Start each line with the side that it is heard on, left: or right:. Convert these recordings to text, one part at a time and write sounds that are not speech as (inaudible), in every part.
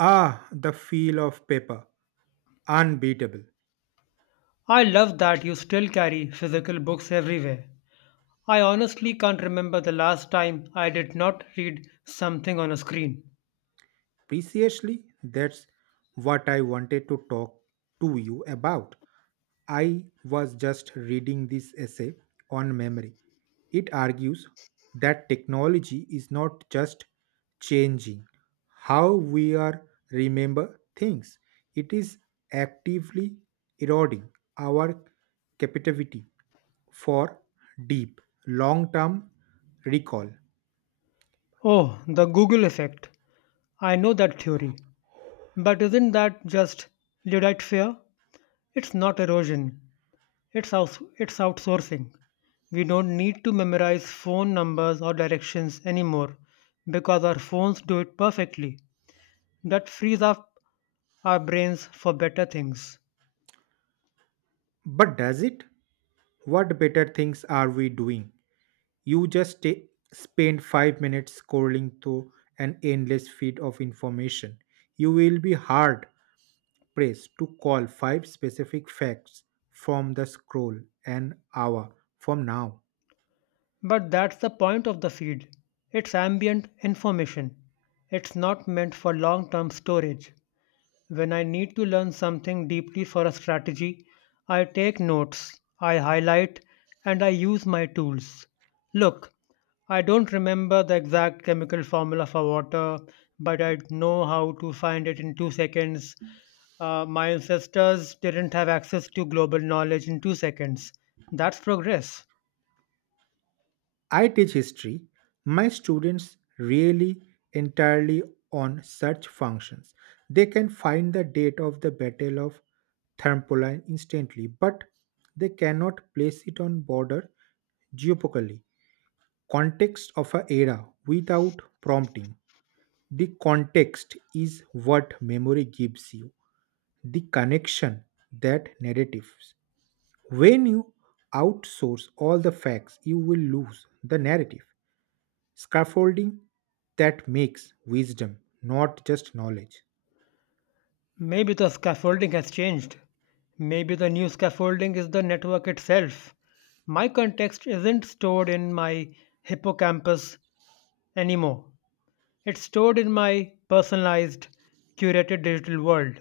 right: Ah, the feel of paper. Unbeatable.
left: I love that you still carry physical books everywhere. I honestly can't remember the last time I did not read something on a screen.
right: Preciously, that's what I wanted to talk to you about. I was just reading this essay on memory. It argues that technology is not just changing how we are remember things. It is actively eroding our capacity for deep long-term recall.
left: Oh, the Google effect. I know that theory. But isn't that just Luddite fear? It's not erosion, it's outsourcing. We don't need to memorize phone numbers or directions anymore because our phones do it perfectly. That frees up our brains for better things.
right: But does it? What better things are we doing? You spend 5 minutes scrolling through an endless feed of information. You will be hard pressed to call 5 specific facts from the scroll an hour from now.
left: But that's the point of the feed. It's ambient information. It's not meant for long term storage. When I need to learn something deeply for a strategy, I take notes, I highlight, and I use my tools. Look, I don't remember the exact chemical formula for water, but I know how to find it in 2 seconds. My ancestors didn't have access to global knowledge in 2 seconds. That's progress.
right: I teach history. My students really entirely on search functions. They can find the date of the Battle of Thermopylae instantly, but they cannot place it on border geographically. Context of a era without prompting. The context is what memory gives you. The connection that narratives. When you outsource all the facts, you will lose the narrative scaffolding that makes wisdom not just knowledge.
left: Maybe the scaffolding has changed. Maybe the new scaffolding is the network itself. My context isn't stored in my hippocampus anymore. It's stored in my personalized, curated digital world.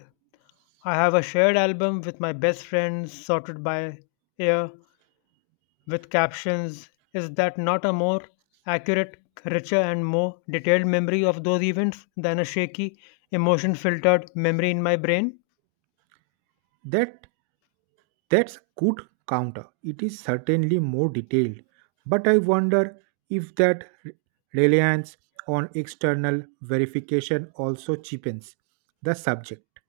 left: I have a shared album with my best friends sorted by year with captions. Is that not a more accurate, richer, and more detailed memory of those events than a shaky, emotion filtered memory in my brain?
right: That that's good counter. It is certainly more detailed, but I wonder if that reliance on external verification also cheapens the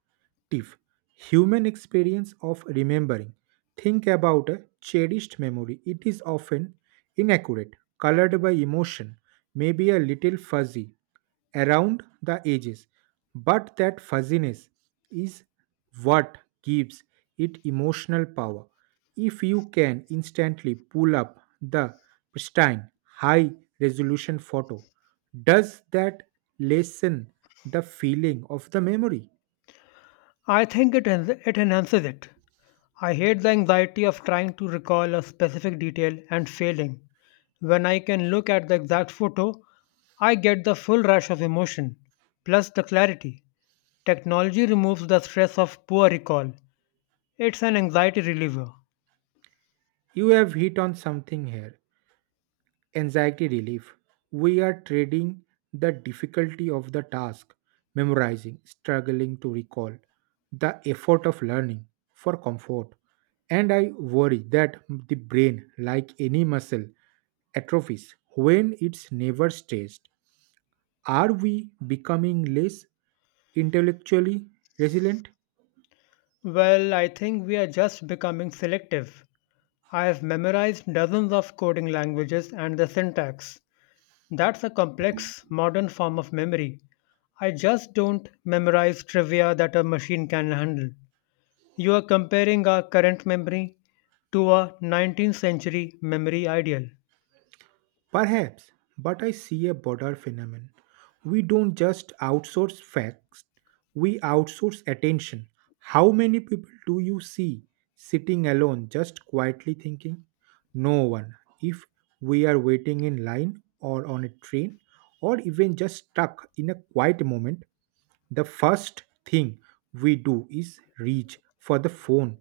right: Tiff, human experience of remembering. Think about a cherished memory. It is often inaccurate, colored by emotion, maybe a little fuzzy around the edges. But that fuzziness is what gives it emotional power. If you can instantly pull up the pristine high resolution photo, does that lessen the feeling of the memory?
left: I think it enhances it. I hate the anxiety of trying to recall a specific detail and failing. When I can look at the exact photo, I get the full rush of emotion, plus the clarity. Technology removes the stress of poor recall. It's an anxiety reliever.
right: You have hit on something here: anxiety relief. We are trading the difficulty of the task, memorizing, struggling to recall, the effort of learning, for comfort. And I worry that the brain, like any muscle, atrophies when it's never stressed. Are we becoming less intellectually resilient?
left: Well, I think we are just becoming selective. I have memorized dozens of coding languages and the syntax. That's a complex, modern form of memory. I just don't memorize trivia that a machine can handle. You are comparing our current memory to a 19th century memory ideal.
right: Perhaps, but I see a broader phenomenon. We don't just outsource facts, we outsource attention. How many people do you see sitting alone, just quietly thinking? No one. If we are waiting in line or on a train or even just stuck in a quiet moment, the first thing we do is reach for the phone.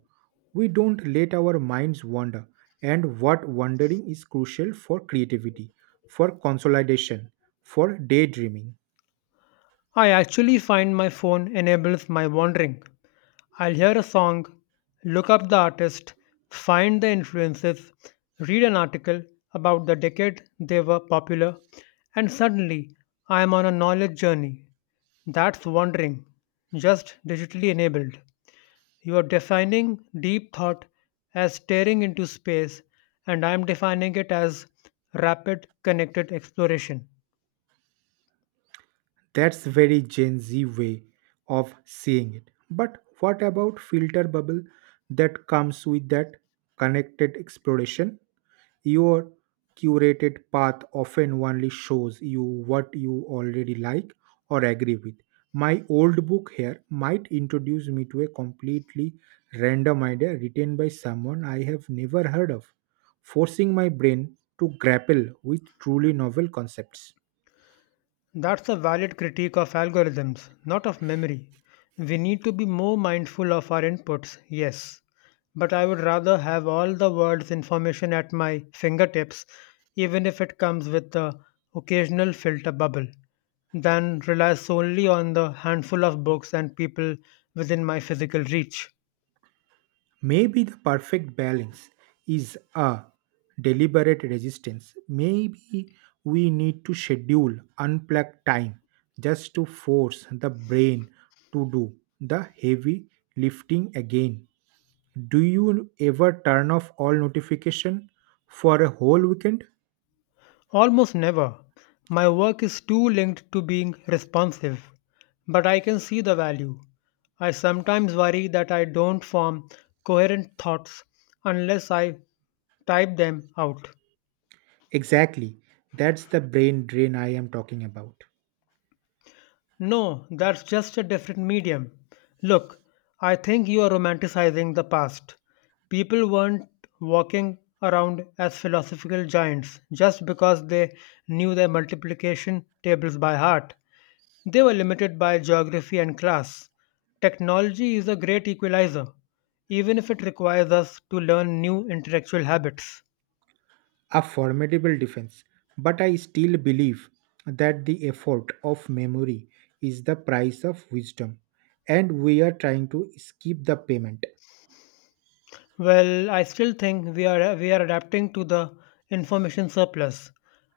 right: We don't let our minds wander, and what wandering is crucial for creativity, for consolidation, for daydreaming.
left: I actually find my phone enables my wandering. I'll hear a song, look up the artist, find the influences, read an article about the decade they were popular, and suddenly I am on a knowledge journey. That's wandering, just digitally enabled. You are defining deep thought as staring into space, and I'm defining it as rapid connected exploration.
right: That's very Gen Z way of seeing it. But what about filter bubble that comes with that connected exploration? Your curated path often only shows you what you already like or agree with. My old book here might introduce me to a completely random idea written by someone I have never heard of, forcing my brain to grapple with truly novel concepts.
left: That's a valid critique of algorithms, not of memory. We need to be more mindful of our inputs, yes. But I would rather have all the world's information at my fingertips, even if it comes with the occasional filter bubble, than rely solely on the handful of books and people within my physical reach.
right: Maybe the perfect balance is a deliberate resistance. Maybe we need to schedule unplugged time just to force the brain to do the heavy lifting again. Do you ever turn off all notification for a whole weekend?
left: Almost never. My work is too linked to being responsive, but I can see the value. I sometimes worry that I don't form coherent thoughts unless I type them out.
right: Exactly. That's the brain drain I am talking about.
left: No, that's just a different medium. Look, I think you are romanticizing the past. People weren't walking around as philosophical giants just because they knew their multiplication tables by heart. They were limited by geography and class. Technology is a great equalizer, even if it requires us to learn new intellectual habits.
right: A formidable defense, but I still believe that the effort of memory is the price of wisdom, and we are trying to skip the payment.
left: Well, I still think we are adapting to the information surplus.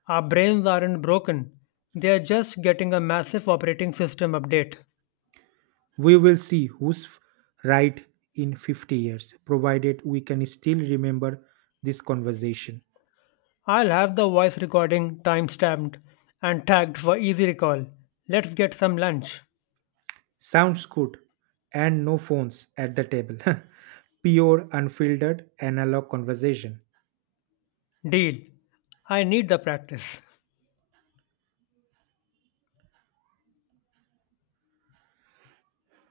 left: Our brains aren't broken. They are just getting a massive operating system update.
right: We will see who's right in 50 years, provided we can still remember this conversation.
left: I'll have the voice recording timestamped and tagged for easy recall. Let's get some lunch.
right: Sounds good, and no phones at the table. (laughs) Pure, unfiltered, analog conversation.
left: Deal. I need the practice.